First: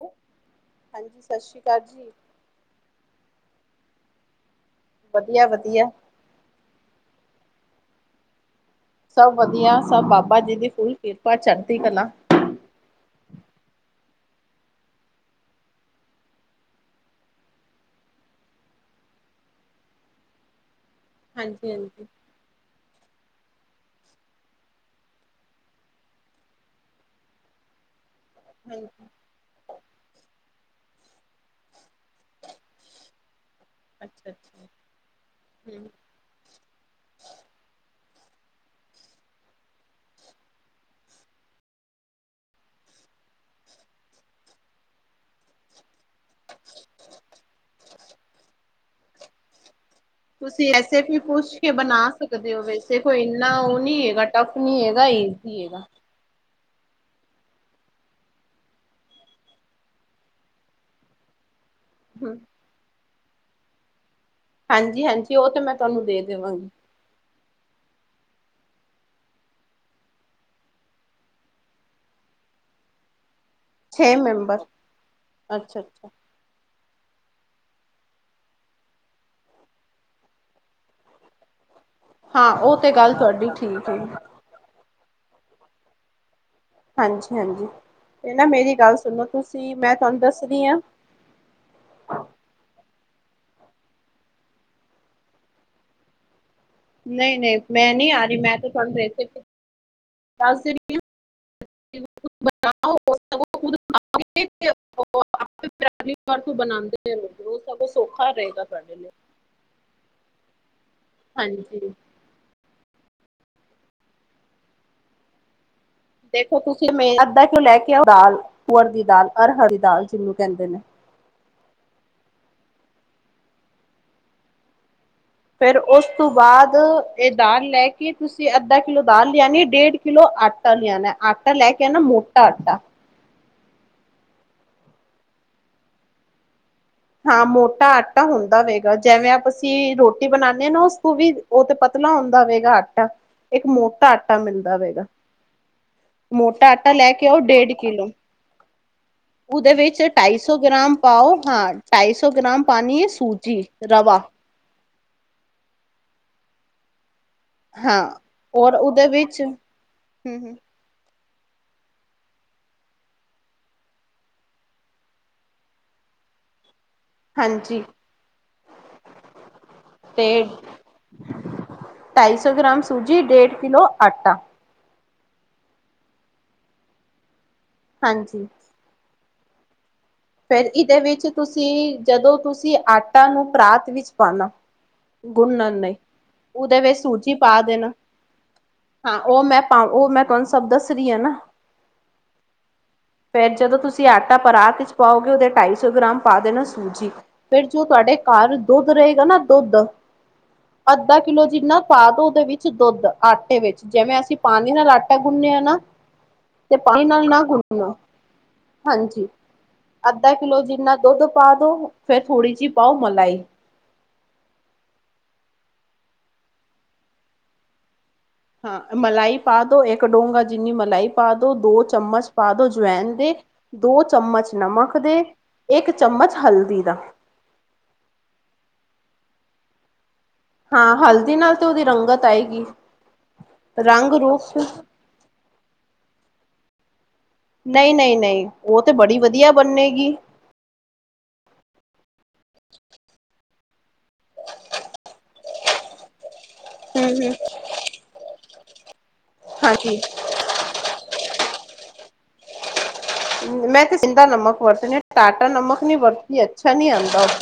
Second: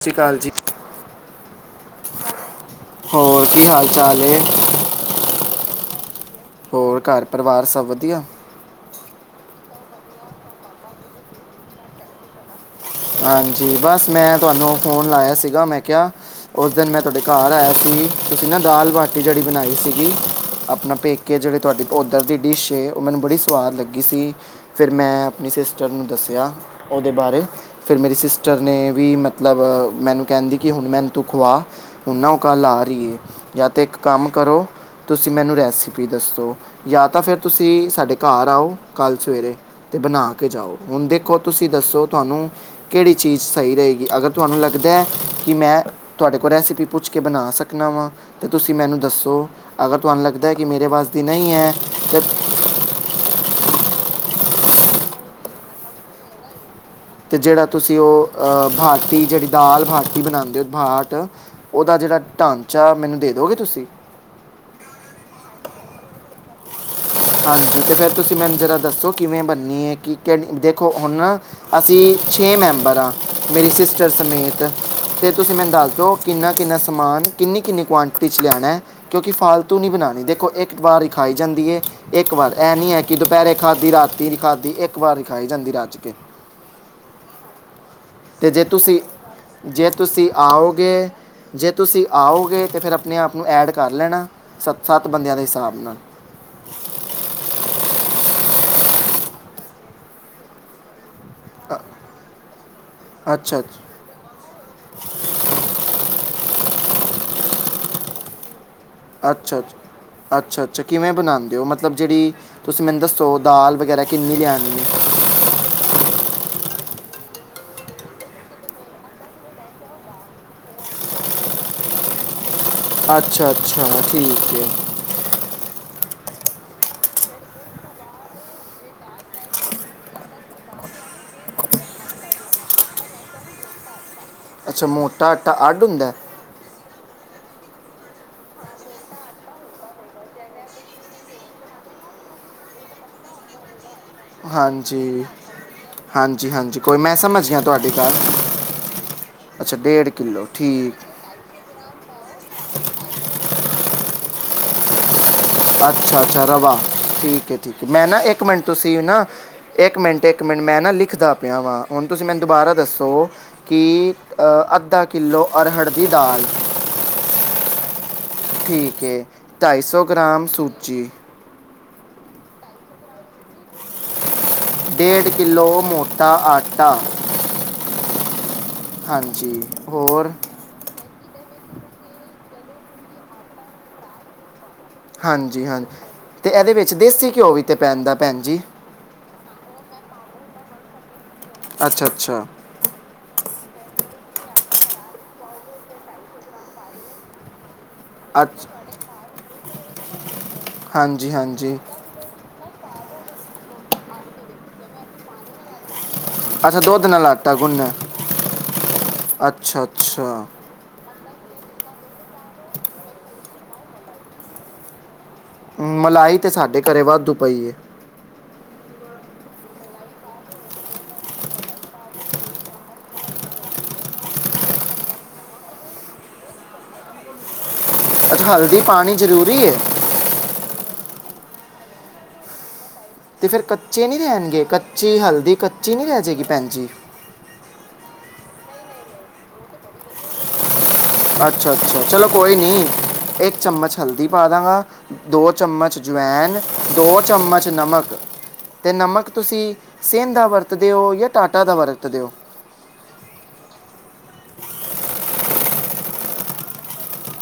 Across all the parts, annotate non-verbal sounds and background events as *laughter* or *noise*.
ਸਤਿ ਸ਼੍ਰੀ ਅਕਾਲ ਜੀ, ਹਾਂਜੀ *unintelligible* ਹੋਰ ਕੀ ਹਾਲ ਚਾਲ ਐ? ਵਧੀਆ ਵਧੀਆ, ਹੋਰ ਘਰ ਪਰਿਵਾਰ ਸਭ ਵਧੀਆ, ਸਭ ਵਧੀਆ ਸਭ ਬਾਬਾ ਜੀ ਦੀ ਫੁੱਲ ਕਿਰਪਾ ਚੜਦੀ ਕਲਾ, ਹਾਂਜੀ ਬਸ ਮੈਂ ਤੁਹਾਨੂੰ ਫ਼ੋਨ ਲਾਇਆ ਸੀਗਾ, ਮੈਂ ਕਿਹਾ ਉਸ ਦਿਨ ਮੈਂ ਤੁਹਾਡੇ ਘਰ ਆਇਆ ਸੀ ਤੁਸੀਂ ਨਾ ਦਾਲ ਬਾਟੀ ਜਿਹੜੀ ਬਣਾਈ ਸੀਗੀ ਆਪਣਾ, ਪੇਕੇ ਜਿਹੜੇ ਹਾਂਜੀ ਤੁਹਾਡੀ ਹਾਂਜੀ। ਉੱਧਰ ਦੀ ਡਿਸ਼ ਐ, ਉਹ ਮੈਨੂੰ ਬੜੀ ਸਵਾਦ ਲੱਗੀ ਸੀ ਫਿਰ ਮੈਂ ਆਪਣੀ ਸਿਸਟਰ ਨੂੰ ਦੱਸਿਆ ਉਹਦੇ ਬਾਰੇ। ਫਿਰ ਮੇਰੀ ਸਿਸਟਰ ਨੇ ਵੀ ਮਤਲਬ ਮੈਨੂੰ ਕਹਿੰਦੀ ਕਿ ਹੁਣ ਮੈਨੂੰ ਤੂੰ ਖਵਾ ਹੁਣ ਨਾ ਉਹ ਕੱਲ ਆ ਰਹੀ ਐ। ਜਾਂ ਤਾਂ ਇੱਕ ਕੰਮ ਅੱਛਾ ਕਰੋ ਅੱਛਾ ਤੁਸੀਂ ਮੈਨੂੰ ਹੂੰ। ਰੈਸਪੀ ਦੱਸੋ, ਜਾਂ ਤਾਂ ਫਿਰ ਤੁਸੀਂ ਸਾਡੇ ਘਰ ਆਓ ਕੱਲ੍ਹ ਸਵੇਰੇ ਅਤੇ ਬਣਾ ਕੇ ਜਾਓ ਹੁਣ ਦੇਖੋ ਤੁਸੀਂ ਦੱਸੋ ਤੁਹਾਨੂੰ ਕਿਹੜੀ ਚੀਜ਼ ਸਹੀ ਰਹੇਗੀ ਅਗਰ ਤੁਹਾਨੂੰ ਲਗਦਾ ਕਿ ਮੈਂ ਤੁਹਾਡੇ ਕੋਲ ਰੈਸਪ ਫ ਪੁੱਛ ਕੇ ਬਣਾ ਸਕਣਾ ਵਾਂ, ਅਤੇ ਤੁਸੀਂ ਮੈਨੂੰ ਦੱਸੋ। ਅਗਰ ਤੁਹਾਨੂੰ ਲੱਗਦਾ ਹੈ ਕਿ ਤੁਸੀਂ ਮੇਰੇ ਐਸੇ ਵਾਸ ਵੀ ਦੀ ਨਹੀਂ ਪੁੱਛ ਹੈ ਕੇ ਬਣਾ ਤੇ ਸਕਦੇ ਹੋ ਵੈਸੇ ਕੋਈ ਇੰਨਾ ਉਹ ਨਹੀਂੀ ਹੈਗਾ। ਟਫ ਨੀ ਹੈਗਾ ਆ ਈਜ਼ੀ ਹੈਗਾ ਅਤੇ ਜਿਹੜਾ ਤੁਸੀਂ ਉਹ ਭਅਤੀ ਜਿਹੜੀ ਦਾਲ ਭਾਤੀ ਬਣਾਦੇ ਹੋ ਭਾਟੀ ਉਹਦਾ ਜਿਹੜਾ ਢਾਂਚਾ ਮੈਨੂੰ, ਦੇ ਦੋਗੇ ਤੁਸੀਂ ਹਾਂਜੀ ਹਾਂਜੀ ਉਹ ਤੇ ਮੈਂ ਤੁਹਾਨੂੰ ਦੇ ਦੇਵਾਂਗੀ, ਹਾਂਜੀ ਅਤੇ ਫਿਰ ਤੁਸੀਂ ਮੈਨੂੰ ਜ਼ਰਾ ਦੱਸੋ ਕਿਵੇਂ ਬਣਨੀ ਹੈ ਕਿ ਕ ਦੇਖੋ ਹੁਣ ਅਸੀਂ ਛੇ ਮੈਂਬਰ ਹਾਂ, ਮੇਰੀ ਸਿਸਟਰ ਛੇ ਮੈਂਬਰ ਸਮੇਤ ਤੇ ਤੁਸੀਂ ਮੈਨੂੰ ਅੱਛਾ ਦੱਸ ਅੱਛਾ ਦਿਓ ਕਿੰਨਾ ਕਿੰਨਾ, ਸਮਾਨ ਕਿੰਨੀ ਕਿੰਨੀ ਕੁਆਂਟਿਟੀ 'ਚ ਲਿਆਣਾ ਹੈ ਕਿਉਂਕਿ ਫਾਲਤੂ ਨਹੀਂ ਬਣਾਣੀ ਦੇਖੋ ਇੱਕ ਵਾਰ ਹੀ ਖਾਈ ਜਾਂਦੀ ਹੈ। ਇੱਕ ਹਾਂ ਵਾਰ ਇਹ ਉਹ ਤੇ ਨੀ ਹੈ ਗੱਲ ਕਿ ਤੁਹਾਡੀ ਦੁਪਹਿਰੇ ਠੀਕ ਖਾਧੀ ਹੈ। ਰਾਤੀ ਨੀ ਖਾਧੀ ਇੱਕ ਵਾਰ ਖਾਈ ਜਾਂਦੀ ਰਜ ਕੇ, ਹਾਂਜੀ ਹਾਂਜੀ। ਨਾ ਤੇ ਜੇ ਮੇਰੀ ਗੱਲ ਤੁਸੀਂ ਸੁਣੋ ਤੁਸੀਂ ਜੇ ਮੈਂ ਤੁਹਾਨੂੰ ਤੁਸੀਂ ਦੱਸ ਰਹੀ ਹਾਂ। ਆਓਗੇ, ਜੇ ਤੁਸੀਂ ਆਓਗੇ ਤਾਂ ਫਿਰ ਆਪਣੇ ਆਪ ਉਸਨੂੰ ਐਡ ਕਰ ਲੈਣਾ ਸੱਤ ਸੱਤ ਬੰਦਿਆਂ ਦੇ ਹਿਸਾਬ ਨਾਲ ਨਹੀਂ ਨਹੀਂ ਮੈਂ ਨਹੀਂ ਆ ਰਹੀ ਮੈਂ, ਬਣਾਉਦੇ *unintelligible* ਅੱਛਾ ਅੱਛਾ ਉਹ ਸਗੋ ਸੌਖਾ ਰਹੇਗਾ। ਤੁਹਾਡੇ ਲਈ ਅੱਛਾ ਅੱਛਾ ਅੱਛਾ ਅੱ ਕਿਵੇਂ ਬਣਾਉਂਦੇ ਹੋ ਹਾਂਜੀ ਮਤਲਬ ਜਿਹੜੀ ਤੁਸੀਂ ਮੈਨੂੰ ਦੱਸੋ ਦਾਲ ਵਗੈਰਾ ਕਿੰਨੀ ਲਿਆਉਣੀ ਹੈ ਦੇਖੋ ਤੁਸੀਂ ਮੇਰਾ ਅੱਧਾ ਕਿਉ ਲੈ ਕੇ ਆਓ ਦਾਲ ਤੂਅਰ ਦੀ ਦਾਲ ਅਰਹਰ ਦੀ ਦਾਲ ਜਿਹਨੂੰ ਕਹਿੰਦੇ ਨੇ ਅੱਛਾ ਅੱਛਾ ਠੀਕ ਹੈ ਫੇਰ ਉਸ ਤੋਂ ਬਾਅਦ ਇਹ ਦਾਲ ਲੈ ਕੇ ਤੁਸੀਂ ਅੱਧਾ ਕਿਲੋ ਦਾਲ ਲਿਆਣੀ ਡੇਢ ਕਿੱਲੋ ਆਟਾ ਲਿਆਣੈ ਆਟਾ ਲੈ ਕੇ ਆਣਾ ਮੋਟਾ ਆਟਾ ਅੱਛਾ ਮੋਟਾ ਆਟਾ ਅੱਡ ਹੁੰਦੈ ਹਾਂ ਮੋਟਾ ਆਟਾ ਹੁੰਦਾ ਵੇਗਾ ਜਿਵੇਂ ਆਪ ਅਸੀਂ ਰੋਟੀ ਬਣਾਉਦੇ ਹਾਂ ਨਾ ਉਸ ਤੋਂ ਵੀ ਉਹ ਤੇ ਪਤਲਾ ਹੁੰਦਾ ਵੇਗਾ ਆਟਾ ਇੱਕ ਮੋਟ ਟਾ ਆਟਾ ਮਿਲਦਾ ਵਵੇਗਾ ਹਾਂਜੀ ਹਾਂਜੀ ਮੋਟਾ ਹਾਂਜੀ ਆਟਾ ਕੋਈ ਲੈ ਮੈਂ ਕੇ ਆਓ ਸਮਝ ਗਿਆ ਡੇਢ ਤੁਹਾਡੀ ਕਿਲੋ ਗੱਲ ਉਹਦੇ ਅੱਛਾ ਵਿੱਚ ਢਾਈ ਕਿਲੋ ਸੌ ਗ੍ਰਾਮ ਠੀਕ ਪਾਓ ਹਾਂ ਸੌ ਗ੍ਰਾਮ ਪਾਣੀ ਹੈ ਸੂਜੀ ਰਵਾ ਅੱਛਾ ਅੱਛਾ ਰਵਾ ਠੀਕ ਠੀਕ ਠੀਕ ਹਾਂ ਮੈਂ ਨਾ ਇੱਕ ਮਿੰਟ ਔਰ ਤੁਸੀਂ ਉਹਦੇ ਨਾ ਵਿੱਚ ਹਮ ਇੱਕ ਮਿੰਟ ਇੱਕ ਹਮ ਮਿੰਟ ਮੈਂ ਨਾ ਲਿਖਦਾ ਪਿਆ ਵਾਂ ਹੁਣ ਤੁਸੀਂ ਮੈਨੂੰ ਦੁਬਾਰਾ ਦੱਸੋ ਕਿ ਅੱਧਾ ਕਿੱਲੋ ਅਰਹੜ ਦੀ ਦਾਲ ਹਾਂਜੀ ਠੀਕ ਏ ਢਾਈ ਸੌ ਤੇ ਗ੍ਰਾਮ ਸੂਜੀ ਢਾਈ ਸੌ ਗ੍ਰਾਮ ਸੂਜੀ ਡੇਢ ਕਿਲੋ ਆਟਾ ਡੇਢ ਕਿੱਲੋ ਮੋਟਾ ਆਟਾ ਹਾਂਜੀ ਹਾਂਜੀ ਹੋਰ ਫੇਰ ਇਹਦੇ ਵਿੱਚ ਤੁਸੀਂ ਜਦੋਂ ਤੁਸੀਂ ਆਟਾ ਨੂੰ ਪਰਾਤ ਵਿੱਚ ਪਾਣਾ ਹਾਂਜੀ ਗੁੰਨਣ ਹਾਂਜੀ ਲਈ ਤੇ ਇਹਦੇ ਉਹਦੇ ਵਿੱਚ ਦੇਸੀ ਸੂਜੀ ਘਿਓ ਪਾ ਵੀ ਤੇ ਦੇਣਾ ਪੈਂਦਾ ਭੈਣ ਜੀ ਹਾਂ ਉਹ ਮੈਂ ਪਾ ਉਹ ਮੈਂ ਤੁਹਾਨੂੰ ਸਭ ਦੱਸ ਰਹੀ ਆ ਨਾ ਅੱਛਾ ਅੱਛਾ ਫੇਰ ਜਦੋਂ ਤੁਸੀਂ ਅੱਠ ਤਾ ਪਰਾਤ, ਪਾਓਗੇ ਉਹਦੇ ਢਾਈ ਸੌ ਗ੍ਰਾਮ ਪਾ ਦੇਣਾ ਸੂਜੀ ਫਿਰ, ਜੋ ਤੁਹਾਡੇ ਘਰ ਅੱਛ ਦੁੱਧ ਰਹੇਗਾ ਨਾ ਦੁੱਧ ਅੱਧਾ ਹਾਂਜੀ ਕਿਲੋ ਹਾਂਜੀ ਜਿੰਨਾ ਪਾਦੋ ਉਹਦੇ ਵਿੱਚ ਦੁੱਧ ਆਟੇ ਵਿੱਚ ਜਿਵੇਂ ਅਸੀਂ ਪਾਣੀ ਨਾਲ ਆਟਾ ਗੁਨਿਆ ਨਾ, ਤੇ ਅੱਛਾ ਪਾਣੀ ਦੁੱਧ ਨਾਲ ਨਾ ਆਟਾ ਗੁੰਨਨੇ ਗੁੰਨੋ ਹਾਂਜੀ ਅੱਛਾ। ਅੱਧਾ ਅੱਛਾ ਕਿਲੋ ਜਿੰਨਾ, ਦੁੱਧ ਪਾ ਦੋ ਫੇਰ ਥੋੜ੍ਹੀ ਜਿਹੀ ਪਾਓ ਮਲਾਈ, ਮਲਾਈ ਤੇ ਸਾਡੇ ਘਰੇ ਵਾਧੂ ਪਈ ਏ, ਹਾਂ ਮਲਾਈ ਪਾ ਦਉ ਇੱਕ ਡੋਂਗਾ ਜਿੰਨੀ ਮਲਾਈ ਪਾ ਦਉ ਦੋ ਚਮਚ ਪਾ ਦਉ ਜਵੈਨ ਦੇ ਦੋ ਚਮਚ ਨਮਕ ਦੇ ਇੱਕ ਚਮਚ ਹਲਦੀ ਦਾ। ਅੱਛਾ, ਹਲਦੀ ਪਾਣੀ ਜ਼ਰੂਰੀ ਏ? ਹਾਂ, ਹਲਦੀ ਨਾਲ ਤੇ ਉਹਦੀ ਰੰਗਤ ਆਏਗੀ। ਤੇ ਫੇਰ ਕੱਚੇ ਰੰਗ ਨੀ ਰੂਪ ਰਹਿਣਗੇ ਕੱਚੀ ਹਲਦੀ ਕੱਚੀ ਨੀ ਰਹਿ ਜਾਏਗੀ ਭੈਣ ਜੀ। ਨਹੀਂ-ਨਹੀਂ-ਨਹੀਂ ਉਹ ਤੇ ਬੜੀ ਵਧੀਆ ਬੰਨੇਗੀ। ਅੱਛਾ-ਅੱਛਾ ਚਲੋ ਕੋਈ ਨਹੀਂ ਇੱਕ, ਚਮਚ, ਹਲਦੀ ਪਾ ਦਾਂਗਾ ਦੋ ਚਮਚ ਜਵੈਨ ਹੂੰ ਦੋ ਹੂੰ ਚਮਚ ਨਮਕ, ਤੇ ਨਮਕ, ਤੁਸੀਂ ਹਾਂਜੀ ਸੇਦਾ ਵਰਤਦੇ ਹੋ ਜਾਂ ਟਾਟਾ ਨਮਕ, ਵਰਤ ਦਿਓ, ਮੈਂ ਤੇ ਸ਼ਿੰਦਾ ਨਮਕ ਵਰਤਣੀ ਟਾਟਾ ਨਮਕ ਨੀ ਵਰਤੀ ਦੀ ਅੱਛਾ ਨੀ ਆਦਾ ਉਹ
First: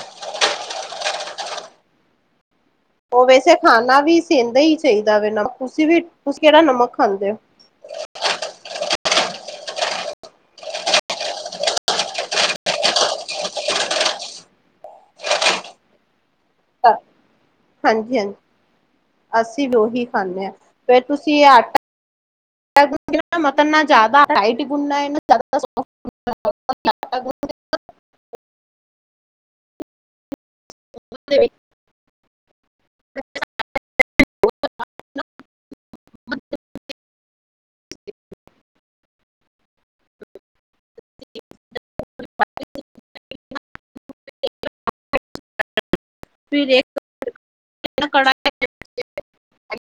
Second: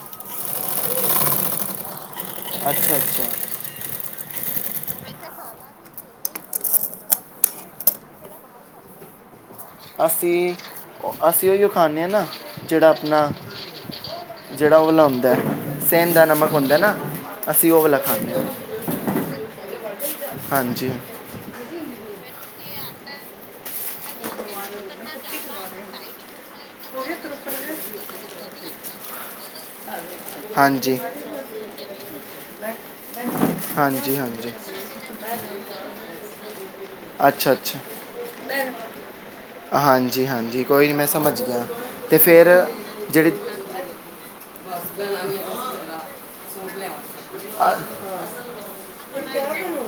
ਅੱਛਾ ਅੱਛਾ ਉਹ ਵੈਸੇ ਖਾਣਾ ਵੀ, ਸਿੰਦਾ ਹੀ ਚਾਹੀਦਾ ਵੇ ਨਮਕ, ਤੁਸੀਂ ਵੀ ਤੁਸੀ ਕਿਹੜਾ ਨਮਕ ਖਾਂਦੇ ਹੋ? ਅਸੀਂ-ਅਸੀਂ ਉਹੀਓ ਖਾਨੇ ਆ ਨਾ ਜਿਹੜਾ ਆਪਣਾ ਜਿਹੜਾ ਉਹ ਵਾਲਾ ਹੁੰਦਾ ਸੇਦਾ ਨਮਕ, ਹੁੰਦਾ ਹੈ ਨਾ ਅਸੀਂ ਉਹ ਵਾਲਾ ਹਾਂਜੀ-ਹਾਂਜੀ ਖਾਂਦੇ ਹਾਂ ਅਸੀਂ ਵੀ ਉਹੀ ਖਾਂਦੇ ਹਾਂ ਹਾਂਜੀ ਫੇਰ ਤੁਸੀਂ ਇਹ ਆਟਾ, ਮਤਲਬ ‌ ਨਾ ਜ਼ਿਆਦਾ ਟਾਈਟ ਗੁੰਨਣਾ ਨਾ ਜ਼ਿਆਦਾ ਸੋਫਟ, ਉਹ *unintelligible* *inaudible* ਹਾਂਜੀ, ਗੁੰਨਣਾ ਹੈ। *inaudible* ਜੀ ਹਾਂਜੀ, ਅੱਛਾ-ਅੱਛਾ, ਹਾਂਜੀ-ਹਾਂਜੀ, ਕੋਈ ਨਹੀਂ ਮੈਂ ਸਮਝ ਗਿਆ ਤੇ ਫਿਰ ਜਿਹੜੀ, ਫਿਰ ਇੱਕ ਕੜਾਹੀ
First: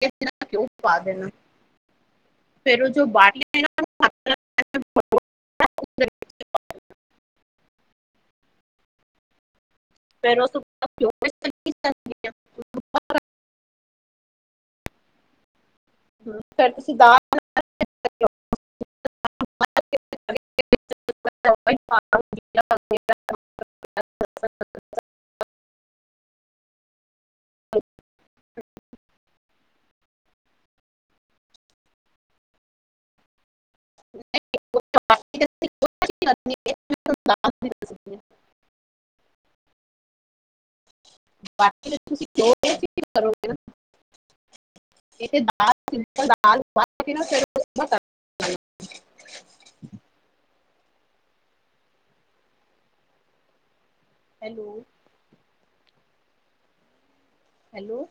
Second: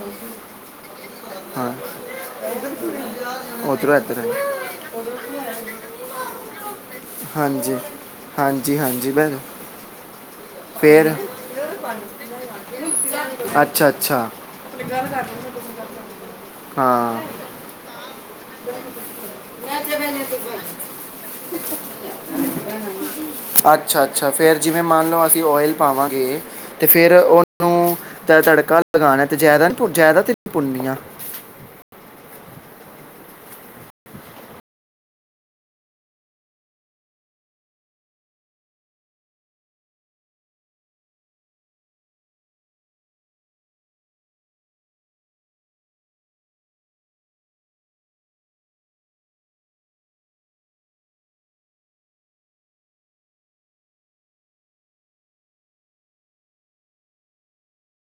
ਵਿੱਚ ਘਿਓ ਪਾ ਦੇਣਾ *unintelligible* ਹਾਂ ਫੇਰ ਉਹ ਜੋ ਬਾਟੀਆਂ ਨਾ ਉਧਰੋਂ ਇਧਰ ਆਈ ਹਾਂਜੀ, ਹਾਂਜੀ, ਹਾਂਜੀ ਭੈਣ। ਫੇਰ ਉਸ ਤੋਂ ਬਾਅਦ ਘਿਓ ਫੇਰ ਵਿੱਚ ਚਲੀ ਜਾਂਦੀਆਂ ਅੱਛਾ ਅੱਛਾ, ਅੱਛਾ। ਫੇਰ ਤੁਸੀਂ ਹਾਂ ਦਾਲ ਅੱਛਾ, ਅੱਛਾ ਫੇਰ ਜਿਵੇਂ ਮੰਨ ਲਓ ਅਸੀਂ ਉਹ ਓਇਲ ਪਾਵਾਂਗੇ ਤੇ ਫਿਰ ਉਹਨੂੰ ਤ ਤੜਕਾ ਲਗਾਣਾ ਤੇ ਜ਼ਿਆਦਾ ਨੀ ਭੁੰ ਜ਼ਿਆਦਾ ਤੇ ਨੀ ਭੁੰਨਨੀਆਂ। *inaudible* ਬਾਕੀ ਤੁਸੀ ਕਰੋਗੇ *inaudible* ਹੈਲੋ, ਹੈਲੋ,